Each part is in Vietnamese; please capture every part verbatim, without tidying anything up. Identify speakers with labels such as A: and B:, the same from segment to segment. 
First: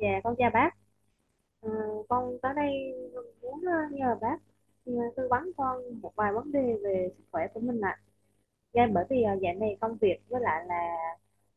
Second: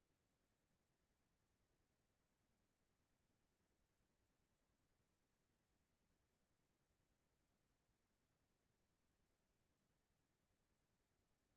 A: Dạ, con chào bác. Ờ, con tới đây muốn ờ, nhờ bác ờ, tư vấn con một vài vấn đề về sức khỏe của mình ạ. Dạ, bởi vì ờ, dạo này công việc với lại là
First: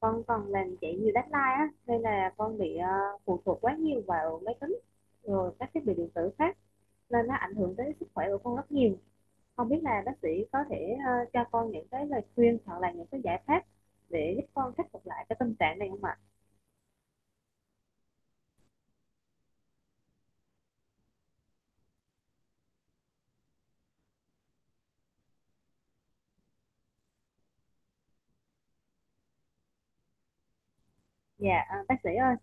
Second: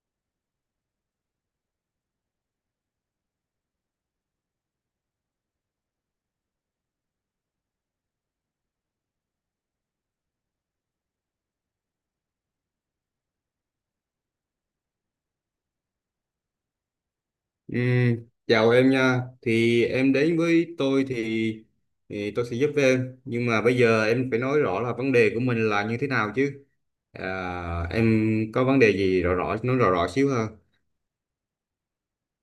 A: con còn làm chạy nhiều deadline á, nên là con bị ờ, phụ thuộc quá nhiều vào máy tính rồi các thiết bị điện tử khác, nên nó ảnh hưởng tới sức khỏe của con rất nhiều. Không biết là bác sĩ có thể ờ, cho con những cái lời khuyên hoặc là những cái giải pháp để giúp con khắc phục lại cái tình trạng này không ạ?
B: Ừm, Chào em nha. Thì em đến với tôi thì, thì tôi sẽ giúp em. Nhưng mà bây giờ em phải nói rõ là vấn đề của mình là như thế nào chứ. À, em có vấn đề gì rõ rõ nói rõ rõ xíu ha.
A: Dạ, ờ, bác sĩ ơi.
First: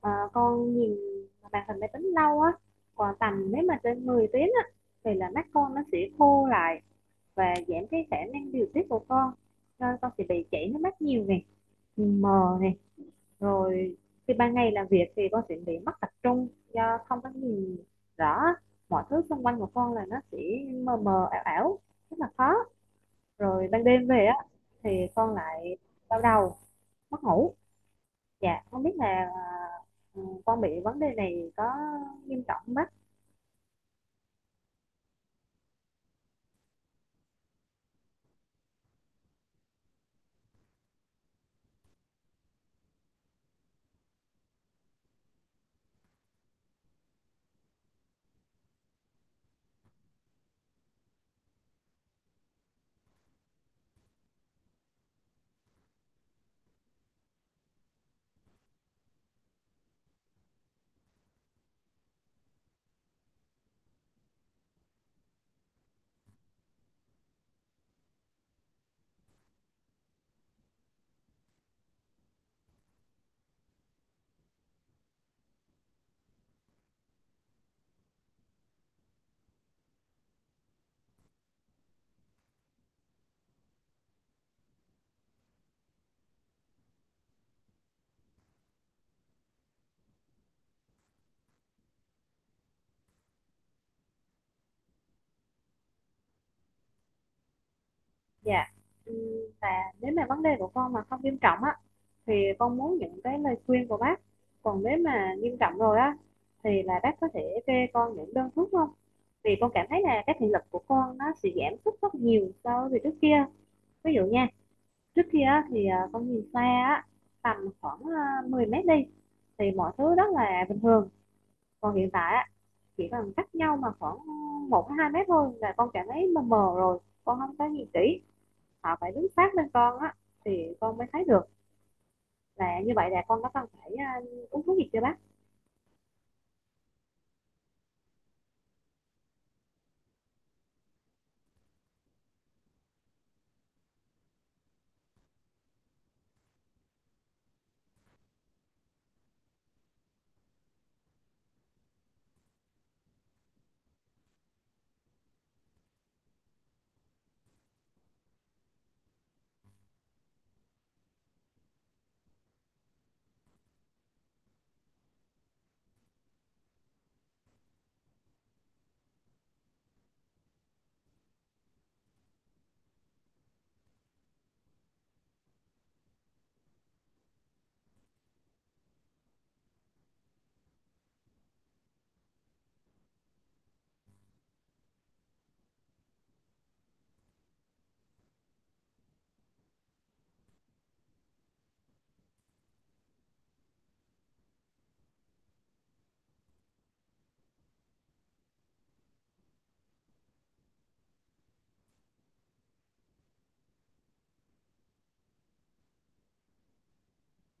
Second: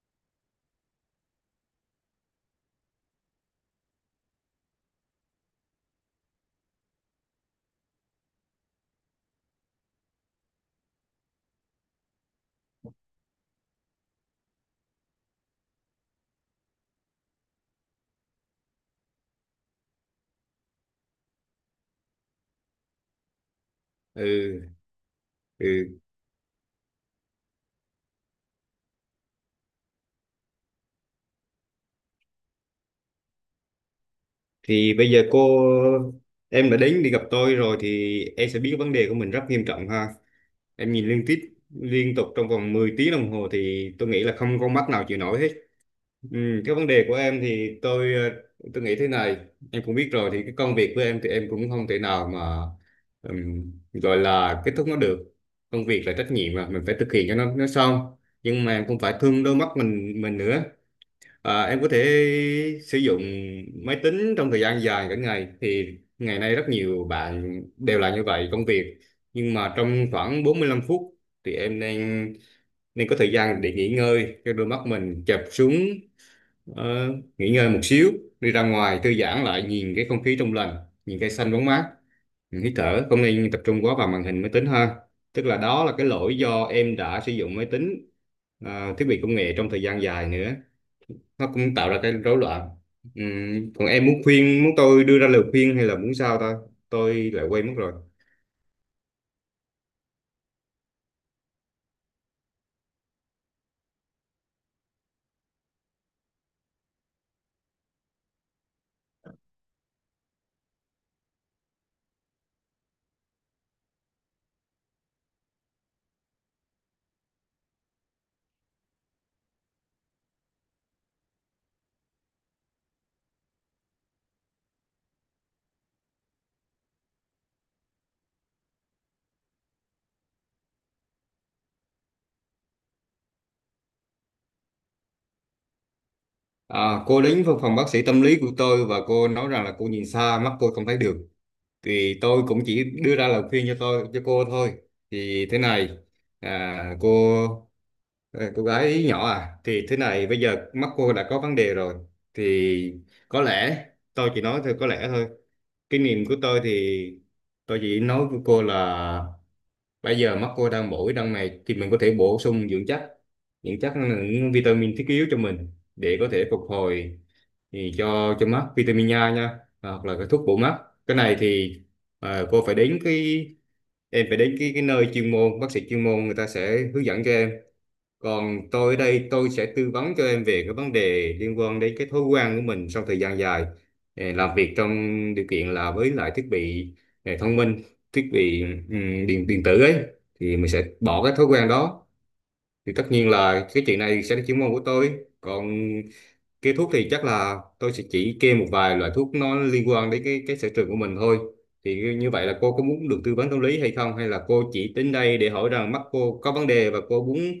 A: Ờ, con nhìn màn hình máy tính lâu á, còn tầm nếu mà trên mười tiếng á thì là mắt con nó sẽ khô lại và giảm cái khả năng điều tiết của con, nên con sẽ bị chảy nước mắt nhiều này, nhìn mờ này, rồi khi ban ngày làm việc thì con sẽ bị mất tập trung do không có nhìn rõ mọi thứ xung quanh của con, là nó sẽ mờ mờ ảo ảo, rất là khó. Rồi ban đêm về á
B: Ừ,
A: thì con lại
B: ừ.
A: đau đầu, mất ngủ. Dạ, không biết là ờ, con bị vấn đề này có nghiêm trọng không bác?
B: Thì bây giờ cô em đã đến đi gặp tôi rồi thì em sẽ biết vấn đề của mình rất nghiêm trọng ha. Em nhìn liên tiếp liên tục trong vòng mười tiếng đồng hồ thì tôi nghĩ là không con mắt nào chịu nổi hết. Ừ, cái vấn đề của em thì tôi ờ, tôi nghĩ thế này, em cũng biết rồi thì cái công việc của em thì em cũng không thể nào mà ừm, gọi là kết thúc nó được. Công việc là trách nhiệm mà mình phải thực hiện cho nó nó xong, nhưng mà em cũng phải thương đôi mắt mình mình nữa. À, em có thể sử dụng máy tính trong thời gian dài cả ngày thì ngày nay rất nhiều bạn đều là như vậy, công việc, nhưng mà trong khoảng bốn mươi lăm phút thì em nên nên có thời gian để nghỉ ngơi cho đôi mắt mình chập xuống. ờ, Nghỉ ngơi một xíu, đi ra ngoài thư giãn lại, nhìn cái không khí trong lành, nhìn cây xanh bóng mát, mình hít thở, không nên tập trung quá vào màn hình máy tính ha. Tức là đó là cái lỗi do em đã sử dụng máy tính, à, thiết bị công nghệ trong thời gian dài nữa, nó cũng tạo ra cái rối loạn. Ừm, còn em muốn khuyên muốn tôi đưa ra lời khuyên hay là muốn sao ta, tôi lại quên mất rồi.
A: Dạ. Ừm, và nếu mà vấn đề của con mà không nghiêm trọng á, thì con muốn những cái lời khuyên của bác. Còn nếu mà nghiêm trọng rồi á, thì là bác có thể kê con những đơn thuốc không? Vì con cảm thấy là cái thị lực của con nó sẽ giảm sút rất nhiều so với trước kia. Ví dụ nha, trước kia á, thì ờ, con nhìn xa á, tầm khoảng ờ, 10 mét đi, thì mọi thứ rất là bình thường. Còn hiện tại á, chỉ cần cách nhau mà khoảng một hai mét thôi là con cảm thấy mờ mờ, rồi con không có nhìn kỹ, họ phải đứng sát bên con á thì con mới thấy được. Là như vậy là con có cần phải à, uống thuốc gì chưa bác?
B: À, cô đến văn phòng bác sĩ tâm lý của tôi và cô nói rằng là cô nhìn xa mắt cô không thấy được, thì tôi cũng chỉ đưa ra lời khuyên cho tôi cho cô thôi. Thì thế này, à, cô à, cô gái nhỏ à, thì thế này, bây giờ mắt cô đã có vấn đề rồi, thì có lẽ, tôi chỉ nói thôi, có lẽ thôi, kinh nghiệm của tôi thì tôi chỉ nói với cô là bây giờ mắt cô đang bổ đang này thì mình có thể bổ sung dưỡng chất. Dưỡng chất là những vitamin thiết yếu cho mình để có thể phục hồi, thì cho cho mắt vitamin A nha, à, hoặc là cái thuốc bổ mắt. Cái này thì, à, cô phải đến cái em phải đến cái cái nơi chuyên môn, bác sĩ chuyên môn người ta sẽ hướng dẫn cho em. Còn tôi ở đây tôi sẽ tư vấn cho em về cái vấn đề liên quan đến cái thói quen của mình sau thời gian dài eh, làm việc trong điều kiện là với lại thiết bị eh, thông minh, thiết bị ừm, điện điện tử ấy, thì mình sẽ bỏ cái thói quen đó. Thì tất nhiên là cái chuyện này sẽ là chuyên môn của tôi. Còn cái thuốc thì chắc là tôi sẽ chỉ kê một vài loại thuốc nó liên quan đến cái cái sở trường của mình thôi. Thì như vậy là cô có muốn được tư vấn tâm lý hay không, hay là cô chỉ đến đây để hỏi rằng mắt cô có vấn đề và cô muốn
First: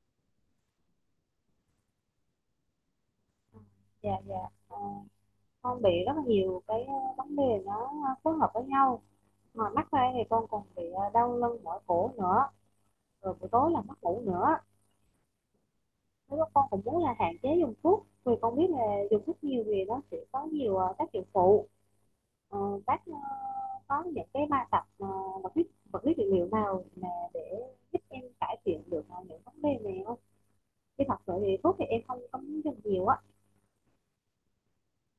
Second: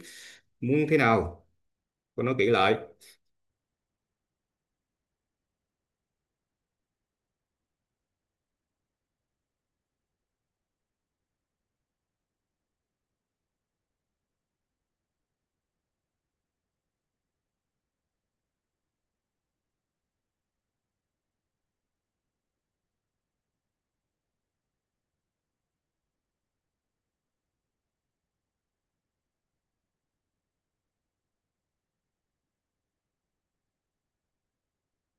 B: muốn thế nào? Tôi nói kỹ lại.
A: Dạ, dạ. Ờ, con bị rất là nhiều cái ờ, vấn đề, nó ờ, phối hợp với nhau mà mắc ra, thì con còn bị ờ, đau lưng mỏi cổ nữa, rồi buổi tối là mất ngủ nữa. Nếu mà con cũng muốn là hạn chế dùng thuốc, vì con biết là dùng thuốc nhiều thì nó sẽ có nhiều ờ, tác dụng phụ. Ờ, bác ờ, có những cái bài tập ờ, vật lý vật lý trị liệu nào mà để giúp em cải thiện được ờ, những vấn đề này không? Khi thật sự thì thuốc thì em không không dùng nhiều á.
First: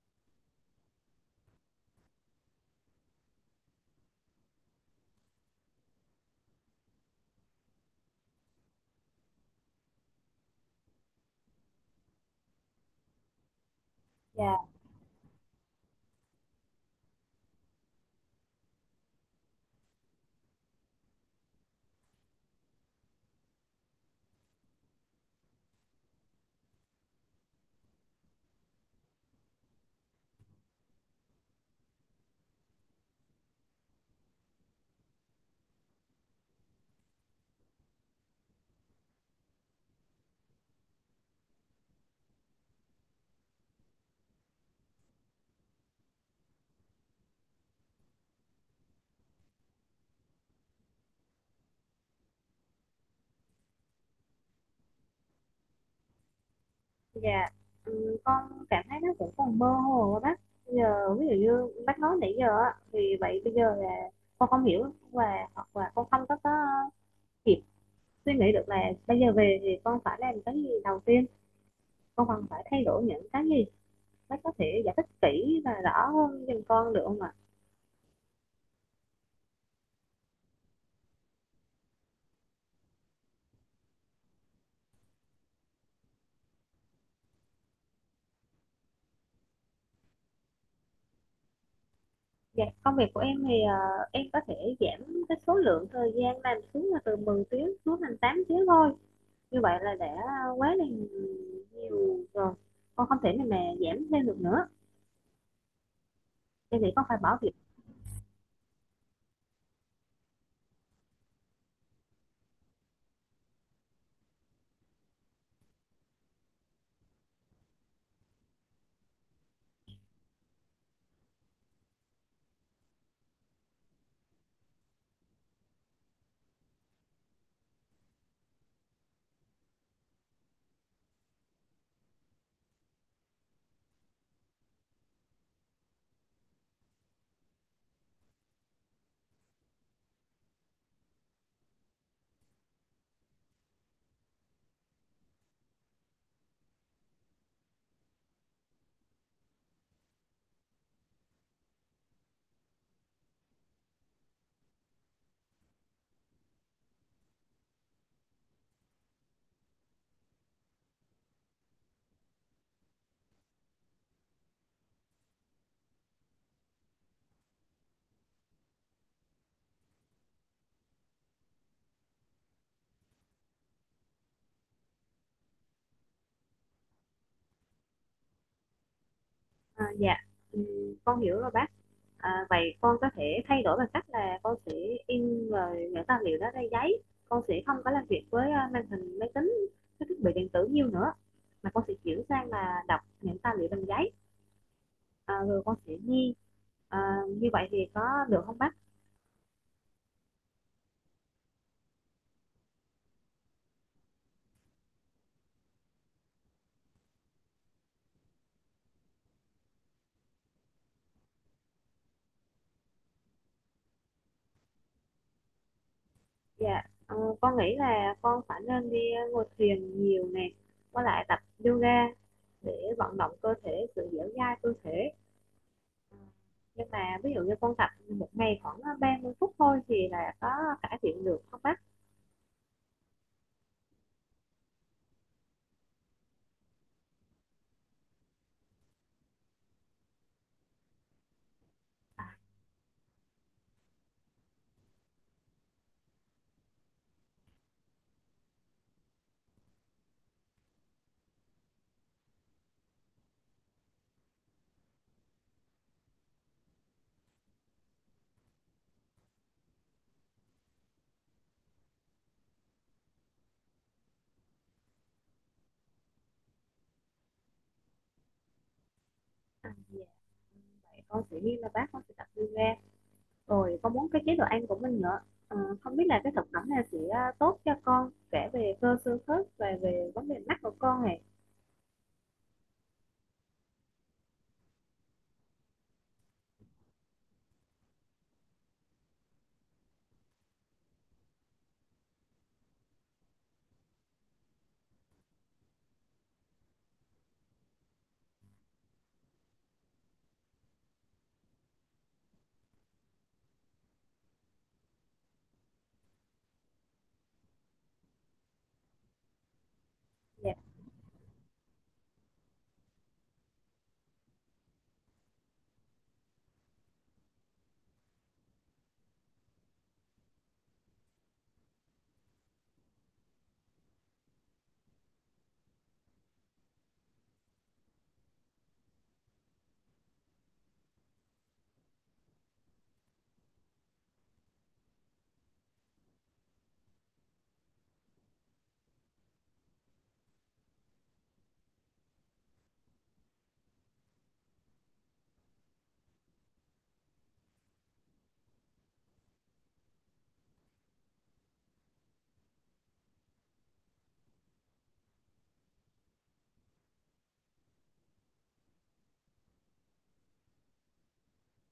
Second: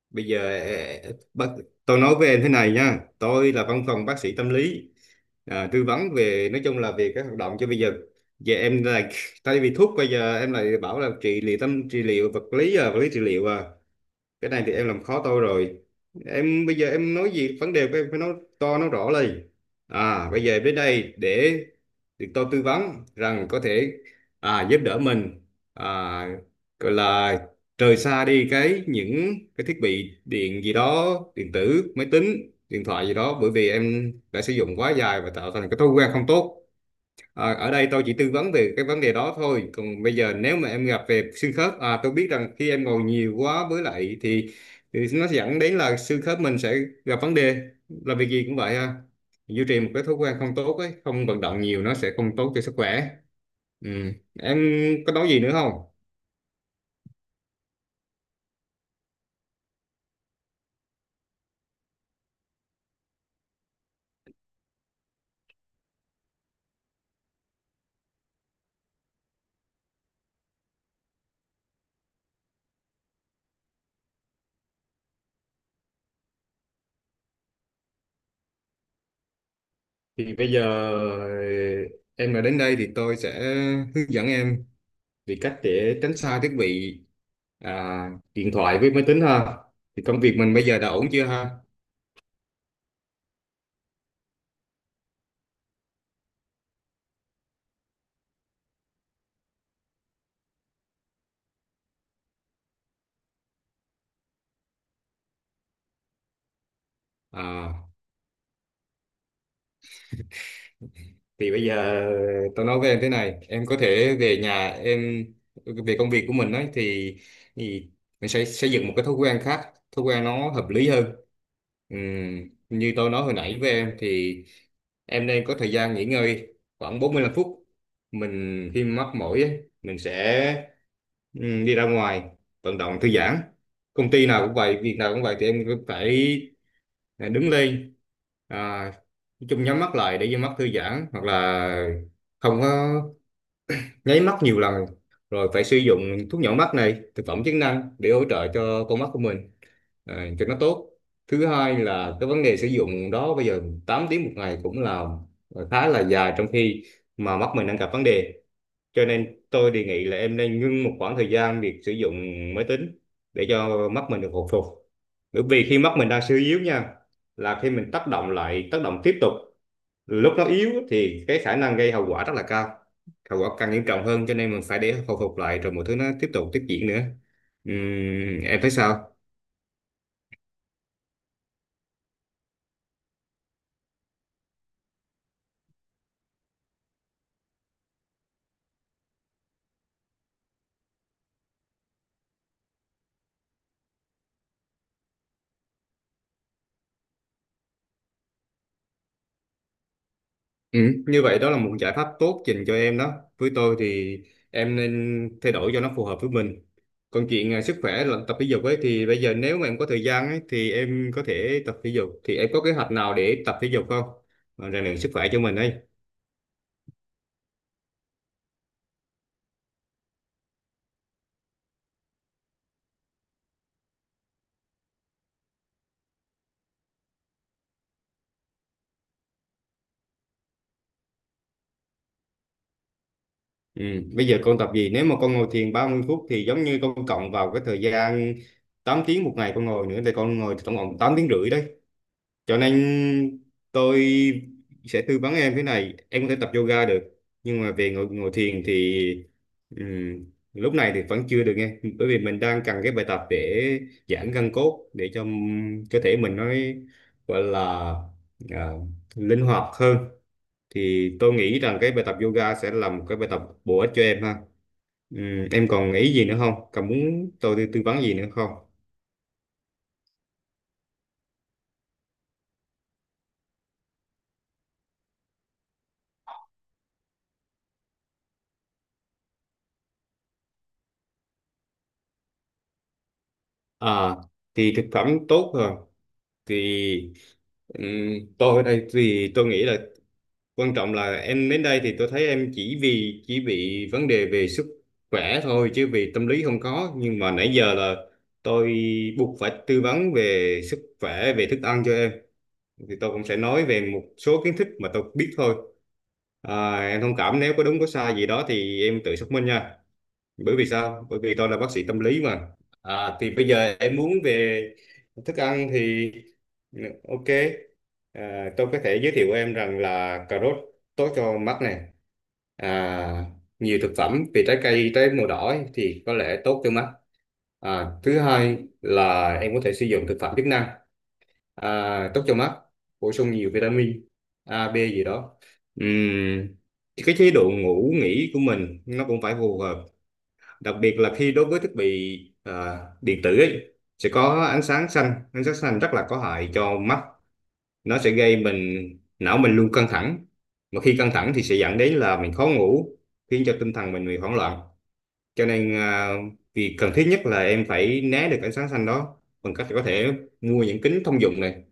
B: Bây giờ ờ, bác, tôi nói với em thế này nha. Tôi là văn phòng bác sĩ tâm lý. À, tư vấn về nói chung là về các hoạt động cho bây giờ. Giờ em lại, tại vì thuốc bây giờ em lại bảo là trị liệu tâm, trị liệu vật lý, à, vật lý trị liệu à.
A: Dạ,
B: Cái này thì em làm khó tôi rồi. Em bây giờ em nói gì vấn đề của em phải nói to nói rõ lên. À, bây giờ em đến đây để được tôi tư vấn rằng có thể à, giúp đỡ mình, à, gọi là rời xa đi cái những cái thiết bị điện gì đó, điện tử, máy tính, điện thoại gì đó, bởi vì em đã sử dụng quá dài và tạo thành cái thói quen không tốt. Ờ, ở đây tôi chỉ tư vấn về cái vấn đề đó thôi. Còn bây giờ nếu mà em gặp về xương khớp, à, tôi biết rằng khi em ngồi nhiều quá với lại thì, thì nó sẽ dẫn đến là xương khớp mình sẽ gặp vấn đề. Là việc gì cũng vậy ha. Duy trì một cái thói quen không tốt ấy, không vận động nhiều, nó sẽ không tốt cho sức khỏe. Ừ. Em có nói gì nữa không?
A: dạ. Ừ, con cảm thấy nó cũng còn mơ hồ á bác. Bây giờ ví dụ như bác nói nãy giờ á, thì vậy bây giờ là con không hiểu, và hoặc là con không có có kịp suy nghĩ được là bây giờ về thì con phải làm cái gì đầu tiên, con cần phải thay đổi những cái gì. Bác có thể giải thích kỹ và rõ hơn giùm con được không ạ?
B: Thì bây giờ em đã đến đây thì tôi sẽ hướng dẫn em về cách để tránh xa thiết bị, à, điện thoại với máy tính ha. Thì công việc mình bây giờ đã ổn chưa ha?
A: Dạ, công việc của em thì ờ, em có thể giảm cái số lượng thời gian làm xuống, là từ mười tiếng xuống thành tám tiếng thôi. Như vậy là đã quá là nhiều rồi. Con không thể nào mà giảm thêm được nữa. Em nghĩ con phải bỏ việc.
B: À, thì bây giờ tao nói với em thế này, em có thể về nhà em, về công việc của mình ấy thì, thì mình sẽ xây dựng một cái thói quen khác, thói quen nó hợp lý hơn. Ừm, như tôi nói hồi nãy với em thì em nên có thời gian nghỉ ngơi khoảng bốn mươi lăm phút. Mình khi mắc mỏi ấy, mình sẽ ừm, đi ra ngoài vận động thư giãn. Công ty nào cũng vậy, việc nào cũng vậy, thì em phải, này, đứng lên, à, nói chung nhắm mắt lại để cho mắt thư giãn, hoặc là không có, nháy mắt nhiều lần, rồi phải sử dụng thuốc nhỏ mắt này, thực phẩm chức năng để hỗ trợ cho con mắt của mình, à, cho nó tốt. Thứ hai là cái vấn đề sử dụng đó, bây giờ tám tiếng một ngày cũng là khá là dài, trong khi mà mắt mình đang gặp vấn đề, cho nên tôi đề nghị là em nên ngưng một khoảng thời gian việc sử dụng máy tính để cho mắt mình được hồi phục. Bởi vì khi mắt mình đang suy yếu nha, là khi mình tác động lại, tác động tiếp tục lúc nó yếu thì cái khả năng gây hậu quả rất là cao, hậu quả càng nghiêm trọng hơn, cho nên mình phải để hồi phục lại rồi mọi thứ nó tiếp tục tiếp diễn nữa. Ừm, em thấy sao?
A: À, dạ, Ừm, con hiểu rồi bác. À, vậy con có thể thay đổi bằng cách là con sẽ in rồi những tài liệu đó ra giấy. Con sẽ không có làm việc với ờ, màn hình máy tính, cái thiết bị điện tử nhiều nữa. Mà con sẽ chuyển sang là đọc những tài liệu bằng giấy. À, rồi con sẽ đi, à, như vậy thì có được không bác?
B: Ừ, như vậy đó là một giải pháp tốt dành cho em đó. Với tôi thì em nên thay đổi cho nó phù hợp với mình. Còn chuyện à, sức khỏe là tập thể dục ấy, thì bây giờ nếu mà em có thời gian ấy thì em có thể tập thể dục. Thì em có kế hoạch nào để tập thể dục không? Mà rèn luyện sức khỏe cho mình ấy.
A: Dạ, ờ, con nghĩ là con phải nên đi ờ, ngồi thuyền nhiều nè, với lại tập yoga để vận động cơ thể, sự dẻo dai cơ thể. Ờ, nhưng mà ví dụ như con tập một ngày khoảng ờ, ba mươi phút thôi thì là có cải thiện được không bác?
B: Ừ. Bây giờ con tập gì? Nếu mà con ngồi thiền ba mươi phút thì giống như con cộng vào cái thời gian tám tiếng một ngày con ngồi nữa, thì con ngồi tổng cộng tám tiếng rưỡi đấy. Cho nên tôi sẽ tư vấn em thế này, em có thể tập yoga được, nhưng mà về ngồi ngồi thiền thì ừm, lúc này thì vẫn chưa được nghe, bởi vì mình đang cần cái bài tập để giãn gân cốt, để cho ừm, cơ thể mình nó gọi là à, linh hoạt hơn. Thì tôi nghĩ rằng cái bài tập yoga sẽ là một cái bài tập bổ ích cho em ha. Ừm, em còn ý gì nữa không? Còn muốn tôi tư tư vấn gì nữa không?
A: À, dạ. Vậy con sẽ ghi là bác, con sẽ tập yoga, rồi con muốn cái chế độ ăn của mình nữa. Ờ, không biết là cái thực phẩm này sẽ ờ, tốt cho con kể về cơ xương khớp và về vấn đề mắt của con này?
B: À, thì thực phẩm tốt rồi. Thì ừm, tôi ở đây thì tôi nghĩ là quan trọng là em đến đây thì tôi thấy em chỉ vì chỉ bị vấn đề về sức khỏe thôi chứ vì tâm lý không có, nhưng mà nãy giờ là tôi buộc phải tư vấn về sức khỏe, về thức ăn cho em, thì tôi cũng sẽ nói về một số kiến thức mà tôi biết thôi. À, em thông cảm nếu có đúng có sai gì đó thì em tự xác minh nha.
A: Dạ.
B: Bởi vì sao? Bởi vì tôi là bác sĩ tâm lý mà. À, thì bây giờ em muốn về thức ăn thì ok, à, tôi có thể giới thiệu em rằng là cà rốt tốt cho mắt này, à, nhiều thực phẩm về trái cây, trái màu đỏ ấy, thì có lẽ tốt cho mắt. À, thứ hai là em có thể sử dụng thực phẩm chức năng à, tốt cho mắt, bổ sung nhiều vitamin A B gì đó. Ừm, cái chế độ ngủ nghỉ của mình nó cũng phải phù hợp, đặc biệt là khi đối với thiết bị à, điện tử ấy, sẽ có ánh sáng xanh, ánh sáng xanh rất là có hại cho mắt, nó sẽ gây mình, não mình luôn căng thẳng, mà khi căng thẳng thì sẽ dẫn đến là mình khó ngủ, khiến cho tinh thần mình bị hoảng loạn, cho nên à, việc cần thiết nhất là em phải né được ánh sáng xanh đó, bằng cách có thể mua những kính thông dụng này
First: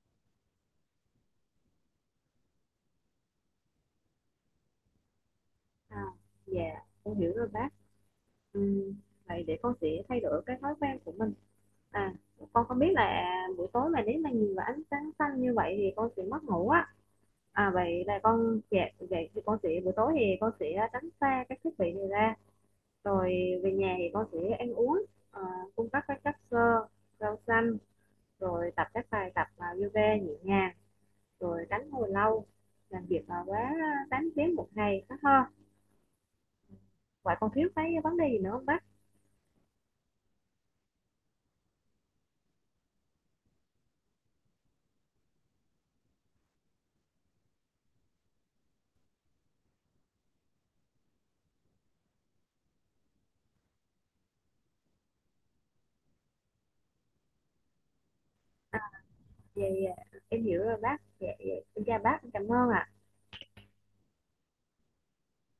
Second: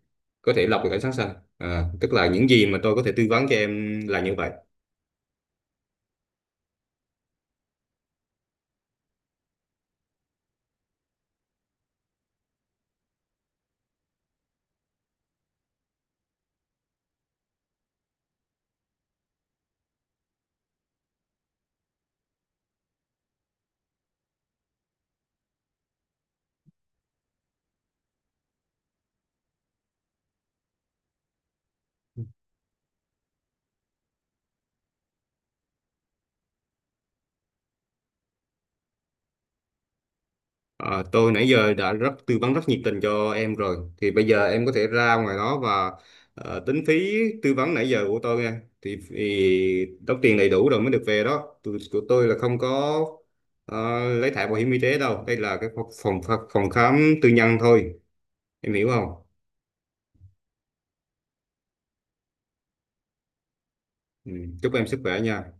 B: có thể lọc được ánh sáng xanh. À, tức là những gì mà tôi có thể tư vấn cho em là như vậy.
A: À, dạ, con hiểu rồi bác. Ừm, Vậy để con sẽ thay đổi cái thói quen của mình. À, con không biết là buổi tối mà nếu mà nhìn vào ánh sáng xanh như vậy thì con sẽ mất ngủ á. À, vậy là con, dạ, vậy thì con sẽ, buổi tối thì con sẽ tránh xa các thiết bị này ra. Rồi về nhà thì con sẽ ăn uống, à, cung cấp các chất xơ, rau xanh, rồi tập các bài tập à, yoga nhẹ nhàng, rồi tránh ngồi lâu, làm việc mà quá 8 tiếng một ngày đó ha. Vậy con thiếu cái vấn đề gì nữa không bác?
B: Ờ, tôi nãy giờ đã rất tư vấn rất nhiệt tình cho em rồi, thì bây giờ em có thể ra ngoài đó và ờ, tính phí tư vấn nãy giờ của tôi nha, thì, thì đóng tiền đầy đủ rồi mới được về đó. Tôi, của tôi là không có ờ, lấy thẻ bảo hiểm y tế đâu, đây là cái phòng phòng phòng khám tư nhân thôi, em hiểu không?
A: Dạ, dạ, em hiểu rồi bác. Dạ, dạ, em chào bác, em cảm ơn ạ.
B: Ừ. Chúc em sức khỏe nha.